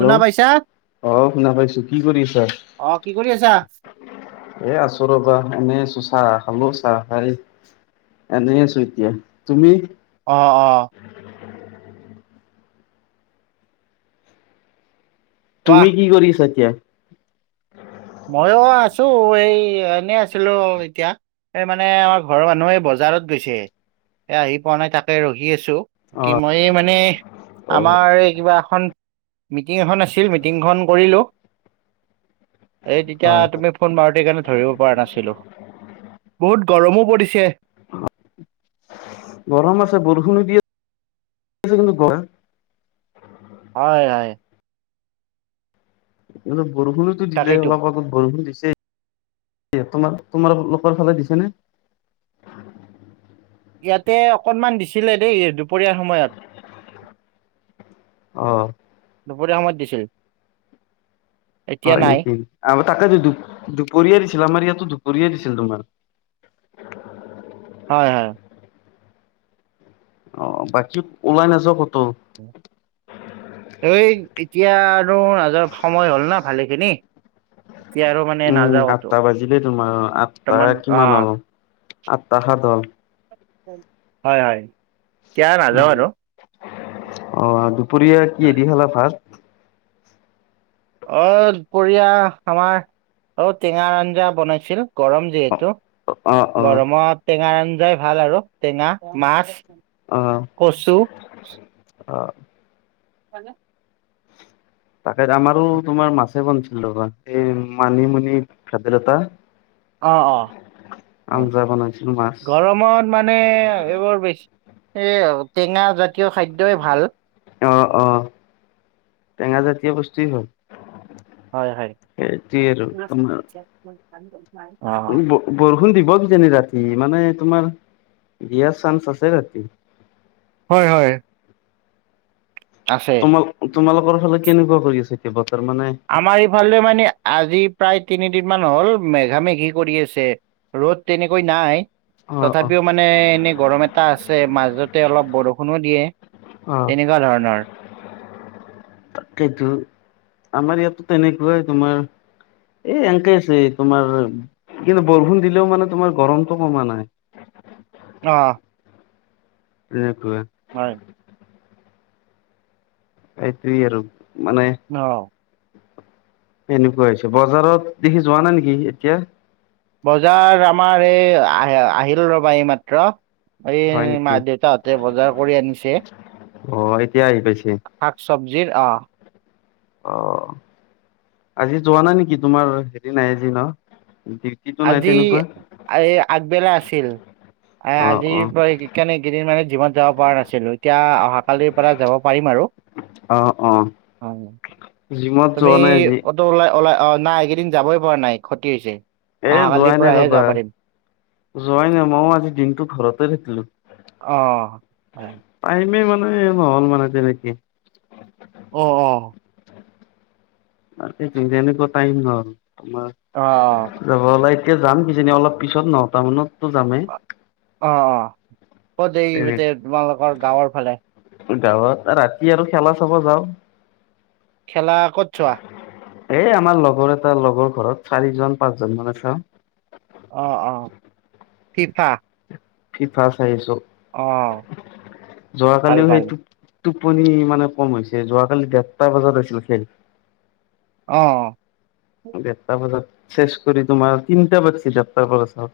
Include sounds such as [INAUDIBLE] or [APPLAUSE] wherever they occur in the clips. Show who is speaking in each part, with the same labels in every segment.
Speaker 1: শুনা পাইছা?
Speaker 2: আ শুনা পাইছো কি কৰি আছা?
Speaker 1: অ', কি কৰি আছা?
Speaker 2: এ আছো ৰবা এনেই আছো চাহ খালো চাহ খাই এনে আছো এতিয়া তুমি?
Speaker 1: অ-অ কোৱা
Speaker 2: তুমি কি কৰিছা এতিয়া?
Speaker 1: মইো আছো এই এনেই আছিলো এতিয়া৷ এই মানে আমাৰ ঘৰৰ মানুহে বজাৰত গৈছে এ আহি পোৱা নাই তাকে ৰখি আছো৷ কি মই মানে
Speaker 2: অ
Speaker 1: আমাৰ এই কিবা এখন মিটিং এখন আছিল মিটিংখন কৰিলো৷ এই তেতিয়া
Speaker 2: হয় হয়
Speaker 1: তুমি ফোন মাৰোঁতেই কাৰণে ধৰিব পৰা নাছিলোঁ, বহুত গৰমো পৰিছে।
Speaker 2: গৰম আছে, বৰষুণো দি আছে। কিন্তু গৰম
Speaker 1: হয়-হয়।
Speaker 2: এই অলপ বৰষুণোতো দিলে,
Speaker 1: তাকেইতো
Speaker 2: অলপ আগত বৰষুণ দিছে। এ তোমাৰ-তোমাৰ লোকৰ ফালে দিছে নে?
Speaker 1: ইয়াতে অকনমান দিছিলে দেই, দুপৰীয়াৰ সময়ত।
Speaker 2: অ
Speaker 1: দুপৰীয়া সময়ত দিছিল। এতিয়া
Speaker 2: হয়
Speaker 1: নাই
Speaker 2: নেকি, আৰু তাতে দু দুপৰীয়াই দিছিল। আমাৰ ইয়াতো দুপৰীয়াই দিছিল তোমাৰ।
Speaker 1: হয়-হয়।
Speaker 2: অ, বাকী ওলাই নাযাওঁ কতো?
Speaker 1: এই এতিয়া আৰু নাযাওঁ, সময় হ'ল না ভালে খিনি।
Speaker 2: উম' আঠটা বাজিলেই তোমাৰ, আঠটা
Speaker 1: বৰ্তমান অ
Speaker 2: কিমান হ'ল? আঠটা সাত হ'ল।
Speaker 1: হয়-হয়।
Speaker 2: উম' অ, দুপৰীয়া কিহে
Speaker 1: হয়
Speaker 2: দি খালা ভাত?
Speaker 1: অ, দুপৰীয়া আমাৰ অ, টেঙাৰ আঞ্জা বনাইছিল, গৰম
Speaker 2: অ',
Speaker 1: যিহেতু।
Speaker 2: অ',
Speaker 1: গৰমত টেঙা আঞ্জাই ভাল আৰু টেঙা মাছ।
Speaker 2: অ,
Speaker 1: কচু
Speaker 2: অ।
Speaker 1: হয়নে?
Speaker 2: তাকে আমাৰো তোমাৰ মাছে বনাইছিলোঁ ৰবা, এই মানিমুনি, ভেদাইলতা।
Speaker 1: অ-অ, ও
Speaker 2: আঞ্জা বনাইছিলো মাছ।
Speaker 1: গৰমত মানে এইবোৰ বেছি এ টেঙা জাতীয় খাদ্যয়ে ভাল।
Speaker 2: অ-অ, টেঙা জাতীয় বস্তুৱেই হ'ল।
Speaker 1: হয়
Speaker 2: সেইটোৱে আৰু তোমাৰ।
Speaker 1: মোৰ গ নাই [UNINTELLIGIBLE]
Speaker 2: ব বৰষুণ দিব কিজানি ৰাতি, মানে তোমাৰ দিয়াৰ চান্স আছে ৰাতি।
Speaker 1: হয়-হয়।
Speaker 2: তোমাৰ তোমালোকৰ ফালে কেনেকুৱা কৰি আছে কি বতৰ মানে?
Speaker 1: আমাৰ ইফালে মানে আজি প্ৰায় তিনিদিন মান হ'ল মেঘা-মেঘি কৰি আছে। ৰ'দ তেনেকৈ নাই।
Speaker 2: অ', অ',
Speaker 1: তথাপিওঁ মানে এনেই গৰম এটা আছে। মাজতে অলপ বৰষুণো দিয়ে।
Speaker 2: অ'।
Speaker 1: তেনেকুৱা ধৰণৰ।
Speaker 2: সেইটো। আমাৰ ইয়াতো তেনেকুৱাই তোমাৰ এই এনেকেই আছে তোমাৰ কিন্তু বৰষুণ দিলেওঁ মানে তোমাৰ গৰমতো কমা নাই।
Speaker 1: অ!
Speaker 2: [UNINTELLIGIBLE] সেইটোৱে।
Speaker 1: হয়।
Speaker 2: সেইটোৱে আৰু মানে
Speaker 1: অ'হ
Speaker 2: এনেকুৱা আহিছে, বজাৰত সি যোৱা নাই নেকি সি এতিয়া।
Speaker 1: বজাৰ আমাৰ এই আ আহিলোঁ ৰবা এইমাত্ৰ। এই
Speaker 2: হয় নেকি
Speaker 1: মা দেউতাহঁতে বজাৰ কৰি আনিছে।
Speaker 2: অ এতিয়া আহি পাইছে
Speaker 1: শাক-চব্জীৰ অ।
Speaker 2: অ, আজি যোৱা নাই নেকি তোমাৰ সেইদিনা এদিনৰ দি।
Speaker 1: আজি এই আগবেলা আছিল। এ
Speaker 2: অ
Speaker 1: আজিৰ
Speaker 2: অ
Speaker 1: পৰা সেইকাৰণে কেইদিনমানে জিমত যাব পৰা নাছিলো। এতিয়া অহা কালিৰ পৰা যাব পাৰিম আৰু
Speaker 2: অ অ
Speaker 1: হয়।
Speaker 2: জিমত
Speaker 1: তুমি
Speaker 2: যোৱা নাই আজি
Speaker 1: অটো ওলাই-ওলাই অ, নাই এইকেইদিন যাবই পৰা নাই খতি হৈছে।
Speaker 2: এ
Speaker 1: অহাকালিৰ
Speaker 2: যোৱাই নাই
Speaker 1: পৰাহে
Speaker 2: ৰবা
Speaker 1: যাব পাৰিম
Speaker 2: যোৱাই নাই মইও আজি দিনটো ঘৰতে থাকিলো।
Speaker 1: অ হয়।
Speaker 2: টাইমে মানে নহ'ল মানে তেনেকে।
Speaker 1: অ অ
Speaker 2: ৰাতি যিন যেনেকুৱা টাইম হ'ল তোমাক।
Speaker 1: অ অ।
Speaker 2: যাব ওলাইকে যাম কিজানি অলপ পিছত নটা মানতো যামেই।
Speaker 1: অ অ ক'ত দেৰি
Speaker 2: ট্ৰেইনত।
Speaker 1: বিতে তোমালোকৰ গাঁওৰ ফালে।
Speaker 2: গাঁৱত ৰাতি আৰু খেলা চাব যাওঁ।
Speaker 1: খেলা ক'ত চোৱা
Speaker 2: এ আমাৰ লগৰ এটা লগৰ ঘৰত চাৰিজন পাঁচজন মানে চাওঁ
Speaker 1: অ অ ফিফা।
Speaker 2: ফিফা চাই আহিছো
Speaker 1: অ ভাল
Speaker 2: যোৱাকালিও
Speaker 1: ভাল
Speaker 2: সেইটো। টোপনি মানে কম হৈছে যোৱাকালি দেৰটা বজাত হৈছিল খেল।
Speaker 1: অ
Speaker 2: ডেৰটা বজাত চেছ কৰি তোমাৰ তিনিটা বজাত চিধাপ্পাৰ পৰা চাওঁ।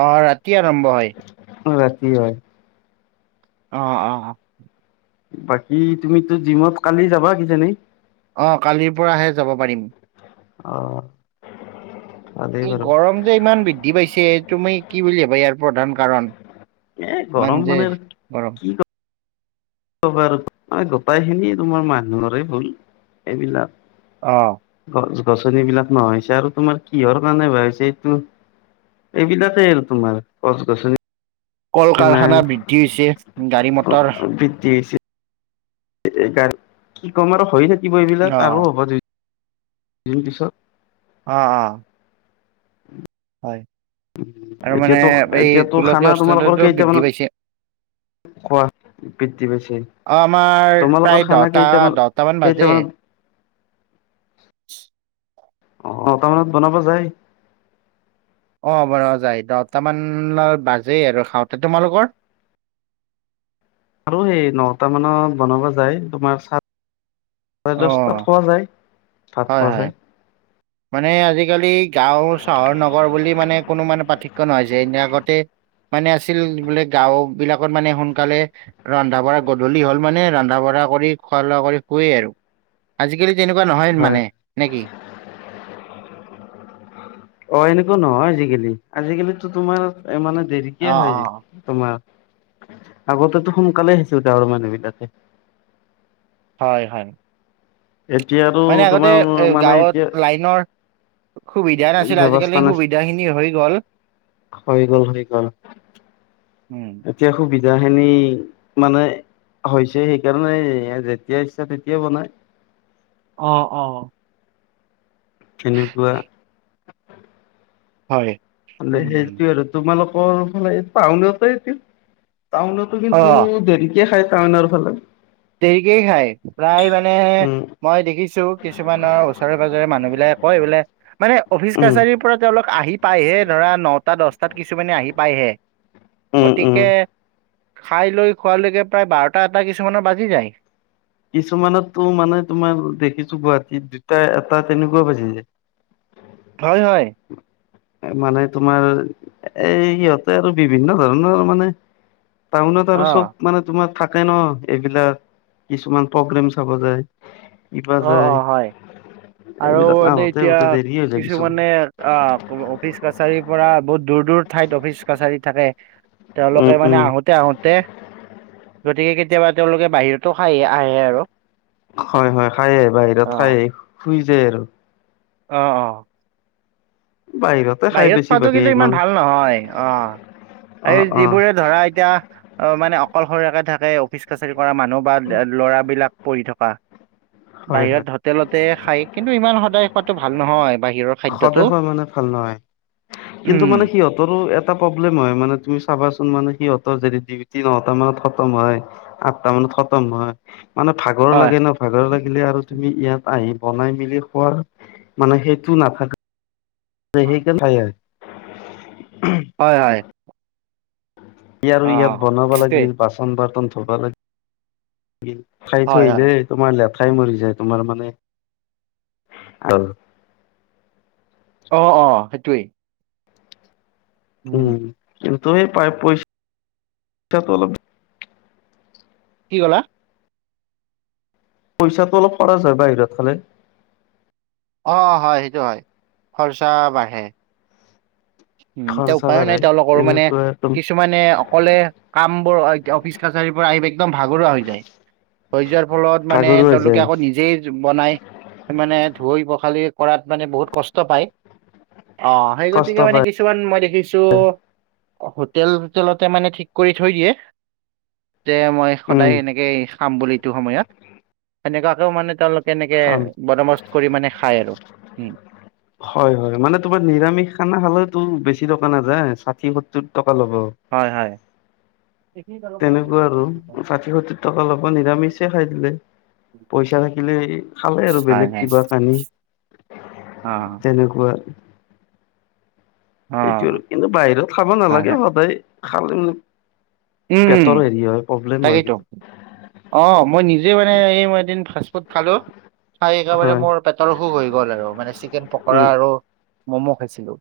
Speaker 1: অ ৰাতি আৰম্ভ হয়।
Speaker 2: অ ৰাতি হয়।
Speaker 1: অ অ অ
Speaker 2: বাকী তুমিতো জিমত কালি যাবা কিজানি
Speaker 1: অ কালিৰ পৰাহে যাব পাৰিম
Speaker 2: অ ভালেই
Speaker 1: এই
Speaker 2: বাৰু
Speaker 1: গৰম যে ইমান বৃদ্ধি পাইছে তুমি কি বুলি ভবা ইয়াৰ প্ৰধান কাৰণ।
Speaker 2: এ গৰম
Speaker 1: ইমান জে
Speaker 2: মানে
Speaker 1: গৰম
Speaker 2: কি কবা আৰু গোটেই খিনি তোমাৰ মানুহৰে ভুল এইবিলাক।
Speaker 1: অ
Speaker 2: গছ গছনি বিলাক নহয় হৈছে আৰু তোমাৰ কিহৰ কাৰণে বাঢ়িছে এইটো। এইবিলাকে আৰু তোমাৰ গছ গছনি।
Speaker 1: কল
Speaker 2: নাই
Speaker 1: কাৰখানা বৃদ্ধি হৈছে গাড়ী মটৰ
Speaker 2: তিএছে। গাড়ী কি ক'ম আৰু হৈ থাকিব
Speaker 1: অ
Speaker 2: এইবিলাক আৰু হ'ব দু দুদিন পিছত
Speaker 1: অ অ হয় আৰু মানে
Speaker 2: এতিয়াতো
Speaker 1: এই
Speaker 2: এতিয়াতো খানা
Speaker 1: গোলকীয়
Speaker 2: তোমালোকৰ
Speaker 1: উষ্ণতাটো বৃদ্ধি
Speaker 2: কেইটামানত
Speaker 1: পাইছে
Speaker 2: খোৱা বৃদ্ধি পাইছে
Speaker 1: অ আমাৰ প্ৰায়
Speaker 2: তোমালোকৰ খানা
Speaker 1: দহটা
Speaker 2: কেইটামান
Speaker 1: দহটা মান বাজে
Speaker 2: কেইটামানত
Speaker 1: [UNINTELLIGIBLE]
Speaker 2: অ নটা মানত বনাব যায়
Speaker 1: অ বনাৰ যাই দহটামান বাজেই আৰু খাওঁতে তোমালোকৰ
Speaker 2: আৰু সেই নটা মানত বনাব যায় তোমাৰ চ চাৰে
Speaker 1: অ
Speaker 2: দছ তাত খোৱা যায় ভাত
Speaker 1: হয়
Speaker 2: খোৱা
Speaker 1: হয়
Speaker 2: যায়
Speaker 1: মানে আজিকালি গাঁও চহৰ নগৰ বুলি মানে কোনো মানে পাৰ্থক্য নহয় যে এদিৰ আগতে মানে আছিল বোলে গাঁও বিলাকত মানে সোনকালে ৰন্ধা বঢ়া গধূলি হল মানে ৰন্ধা বঢ়া কৰি খোৱা লোৱা কৰি শুৱেই আৰু আজিকালি তেনেকুৱা নহয়
Speaker 2: হয়।
Speaker 1: মানে নে কি
Speaker 2: অ এনেকুৱা নহয় আজিকালি আজিকালিতো তোমাৰ মানে
Speaker 1: অ
Speaker 2: দেৰিকে হয়
Speaker 1: অ
Speaker 2: তোমাৰ আগতেতো সোনকালে শুইছিল [UNINTELLIGIBLE] গাওঁৰ মানুহবিলাকে
Speaker 1: হয় হয়
Speaker 2: এতিয়া আৰু
Speaker 1: মানে আগতে
Speaker 2: তোমাৰ
Speaker 1: এ
Speaker 2: মানে
Speaker 1: গাঁৱত
Speaker 2: এতিয়া
Speaker 1: লাইনৰ সুবিধা নাছিল আজিকালি
Speaker 2: ব্যৱস্থা নাই
Speaker 1: সুবিধা খিনি হৈ গ'ল
Speaker 2: হৈ গ'ল হৈ গ'ল৷
Speaker 1: উম
Speaker 2: এতিয়া সুবিধাখিনি মানে হৈছে সেইকাৰণে যেতিয়া ইচ্ছা তেতিয়া বনাই৷
Speaker 1: অ-অ
Speaker 2: তেনেকুৱা
Speaker 1: হয়৷
Speaker 2: মানে
Speaker 1: উম উম
Speaker 2: সেইটোৱে আৰু তোমালোকৰ মানে টাউনতে টো টাউনত
Speaker 1: অ
Speaker 2: কিন্তু দেৰিকে খাই টাউনৰ ফালে৷
Speaker 1: দেৰিকেই খায় প্ৰায় মানে
Speaker 2: উম
Speaker 1: মই দেখিছোঁ কিছুমানৰ ওচৰে পাজৰে মানুহবিলাকে কয় বোলে মানে অফিচ
Speaker 2: উম
Speaker 1: কাছাৰীৰ পৰা তেওঁলোক আহি পাইহে ধৰা নটা দছটাত কিছুমানে আহি পায়হে
Speaker 2: উম উম
Speaker 1: গতিকে খাই লৈ খোৱালৈকে প্ৰায় বাৰটা এটা কিছুমানৰ বাজি যায়৷
Speaker 2: কিছুমানতো মানে তোমাৰ দেখিছো গুৱাহাটীত দুটা এটা তেনেকুৱা বাজি যায়৷ উ [INAUDIBLE]
Speaker 1: হয়-হয়
Speaker 2: উ [INAUDIBLE] মানে তোমাৰ এই ইহঁতে আৰু বিভিন্ন ধৰণৰ মানে। টাউনত
Speaker 1: অ
Speaker 2: আৰু চব মানে তোমাৰ থাকে ন এইবিলাক কিছুমান প্ৰগ্ৰেম চাব যায়। কিবা
Speaker 1: অ-অ
Speaker 2: যায়
Speaker 1: হয় আৰু
Speaker 2: এইবিলাক
Speaker 1: মানে
Speaker 2: আহোতে
Speaker 1: এতিয়া
Speaker 2: আহোতে দেৰি হৈ যায় কিছুমান
Speaker 1: কিছুমানে অ অফিচ কাছাৰীৰ পৰা বহুত দূৰ-দূৰ ঠাইত অফিচ কাছাৰী থাকে। তেওঁলোকে
Speaker 2: উম
Speaker 1: মানে
Speaker 2: উম
Speaker 1: আহোতে-আহোতে গতিকে কেতিয়াবা তেওঁলোকে বাহিৰত
Speaker 2: হয- হয় খায়ে বাহিৰত
Speaker 1: অ
Speaker 2: খায় শুই যায় আৰু৷
Speaker 1: অ-অ
Speaker 2: বাহিৰত
Speaker 1: বাহিৰত খোৱাটো কিন্তু ইমান ভাল নহয় আহ
Speaker 2: অ
Speaker 1: এই
Speaker 2: অ
Speaker 1: যিবোৰে ধৰা এতিয়া অ মানে অকলশৰীয়কে থাকে অফিচ কাছাৰী কৰা মানুহ বা ল'ৰাবিলাক পঢ়ি থকা
Speaker 2: হয়
Speaker 1: বাহিৰত
Speaker 2: হয়
Speaker 1: হোটেলতে খাই কিন্তু ইমান সদায় খোৱাতটো ভাল নহয় বাহিৰত৷
Speaker 2: সদায় খোৱা মানে ভাল নহয় কিন্তু মানে
Speaker 1: উম
Speaker 2: সিহঁতৰো এ প্ৰব্লেম হয় মানে তুমি চাবাচোন মানে সিহঁতৰ যদি ডিউটি ন টা মানত খতম হয় আঠটা মানে খতম হয় মানে ভাগৰ
Speaker 1: হয়
Speaker 2: লাগে ন। ভাগৰ লাগিলে আৰু তুমি ইয়াত আহি বনাই মেলি খোৱাৰ মানে সেইটো নাথাকে ত সেইকানে খায় আহে
Speaker 1: হয়-হয়।
Speaker 2: ই আৰু ইয়াত বনাব
Speaker 1: সেইটোৱে
Speaker 2: লাগিল বাচন বৰ্তন ধুব লাগিল ফাই থৈ
Speaker 1: হয় হয়
Speaker 2: আহিলে তোমাৰ লেঠাই মৰি যায় তোমাৰ মানে
Speaker 1: অ-অ সেইটোৱেই।
Speaker 2: উম কিন্তু সেই পায় পইচা পইচা [UNINTELLIGIBLE] অল
Speaker 1: কি কলা?
Speaker 2: পইচাটো অলপ খৰচ হয় বাহিৰত খালে।
Speaker 1: অ হয় সেইটো হয় খৰচা বাঢ়ে। উম এতি
Speaker 2: খৰচা
Speaker 1: উপায়ো
Speaker 2: বাঢ়ে
Speaker 1: নাই তেওঁলোকৰো মানে
Speaker 2: তেনেকুৱা একদম
Speaker 1: কিছুমানে অকলে কাম বোৰ অফিচ কাছাৰী পৰা আহি একদম ভাগৰুৱা হৈ যায়। হৈ যোৱাৰ ফলত মানে
Speaker 2: ভাগৰুৱা হৈ
Speaker 1: তেওঁলোকে
Speaker 2: যায়
Speaker 1: আকৌ নিজেই বনাই মানে ধুই পখালি কৰাত মানে বহুত কষ্ট পায়। অ সেই
Speaker 2: কষ্ট
Speaker 1: গতিকে মানে কি
Speaker 2: পায়
Speaker 1: কিছুমান মই দেখিছো হোটেল-হোটেলতে মানে ঠিক কৰি থৈ দিয়ে। তে মই
Speaker 2: উম
Speaker 1: সদায় এনেকে খাম বুলি এইটো সময়ত সেনেকুৱাকেও মানে তেওঁলোকে এনেকে
Speaker 2: কাম
Speaker 1: বদমস কৰি মানে খাই আৰু উম।
Speaker 2: হয় হয় মানে তোমাৰ নিৰামিষ খানা খালেওতো বেছি টকা নাযায় ষাঠি সত্তৰ টকা ল'ব।
Speaker 1: হয় হয় হয়
Speaker 2: তেনেকোৱা আৰু ষাঠি সত্তৰ টকা অলপমান নিৰামিষে খাই দিলে পইচা থাকিলেই খালে আৰু বেলেগ
Speaker 1: হয়
Speaker 2: কিবা কানি
Speaker 1: অ
Speaker 2: তেনেকোৱা
Speaker 1: অ
Speaker 2: সেইটো আৰু কিন্তু বাহিৰত খাব
Speaker 1: হয়
Speaker 2: নালাগে
Speaker 1: হয়
Speaker 2: সদায় খাবলে ম
Speaker 1: উম
Speaker 2: পেটৰ হেৰি হয় প্ৰব্লেম হয়
Speaker 1: তাকেইতো
Speaker 2: কিন্তু।
Speaker 1: অ মই নিজে মানে এই এদিন ফাষ্ট ফুড খালো। খাই একেবাৰে
Speaker 2: হয়
Speaker 1: মোৰ পেটৰ অসুখ হৈ গ'ল আৰু মানে চিকেন পকৰা
Speaker 2: উম
Speaker 1: আৰু ম'ম' খাইছিলো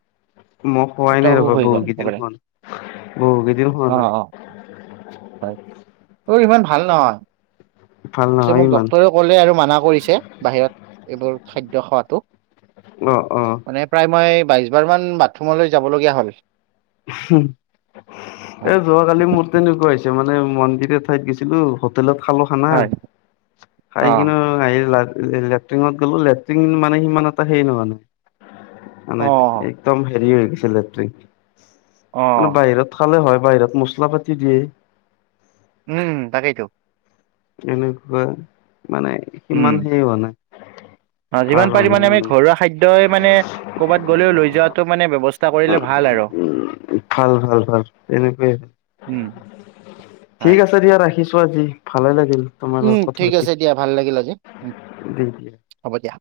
Speaker 2: মই শুৱাই
Speaker 1: পেটৰ
Speaker 2: নাই
Speaker 1: অসুখ
Speaker 2: ৰবা
Speaker 1: হৈ গ'ল
Speaker 2: বহুকেইদিন
Speaker 1: একেবাৰে
Speaker 2: শুৱা নাই বহুকেইদিন
Speaker 1: অ
Speaker 2: শুৱা নাই।
Speaker 1: অ হয় অ ইমান ভাল নহয়
Speaker 2: ভাল
Speaker 1: পিছে
Speaker 2: নহয়
Speaker 1: মোক
Speaker 2: ইমান
Speaker 1: ডক্তৰেও খাবলে আৰু মানা কৰিছে বাহিৰত এইবোৰ খাদ্য খোৱাটো।
Speaker 2: অ অ
Speaker 1: মানে প্ৰায় মই বাইছবাৰমান বাথৰুমলৈ যাবলগীয়া হ'ল।
Speaker 2: এ
Speaker 1: হয়
Speaker 2: যোৱাকালি মোৰ তেনেকোৱা হৈছে মানে মন্দিৰ এ ঠাইত গৈছিলো হো তেলত খালো খানা
Speaker 1: হয়
Speaker 2: খাই
Speaker 1: অ
Speaker 2: কিনে আহি লেট্ৰিনত গলো লেট্ৰিন মানে সিমান এটা হেই নহলে।
Speaker 1: অ
Speaker 2: মানে একদম হেৰি হৈ গৈছে লেট্ৰিন
Speaker 1: অ
Speaker 2: মানে বাহিৰত খালে হয় বাহিৰত মছলা পাতি দিয়ে।
Speaker 1: উম তাকেই তো।
Speaker 2: এনেকোৱা মানে
Speaker 1: উম
Speaker 2: সিমান হেৰি হোৱা নাই
Speaker 1: অ
Speaker 2: ভাল
Speaker 1: যিমান
Speaker 2: হোৱা
Speaker 1: পাৰি
Speaker 2: নাই
Speaker 1: মানে আমি ঘৰুৱা খাদ্যই মানে ক'ৰবাত গ'লেও লৈ যোৱাটো মানে ব্যৱস্থা কৰিলে ভাল আৰু
Speaker 2: উ ভাল ভাল ভাল এনেকৈয়ে ভাল।
Speaker 1: উম
Speaker 2: ঠিক
Speaker 1: হয়
Speaker 2: আছে দিয়া ৰাখিছো আজি ভালে লাগিল। তোমাৰ
Speaker 1: উম
Speaker 2: লগত কথা
Speaker 1: ঠিক
Speaker 2: পাতি
Speaker 1: আছে দিয়া ভাল লাগিল আজি উ
Speaker 2: দি দিয়া
Speaker 1: হ'ব দিয়া।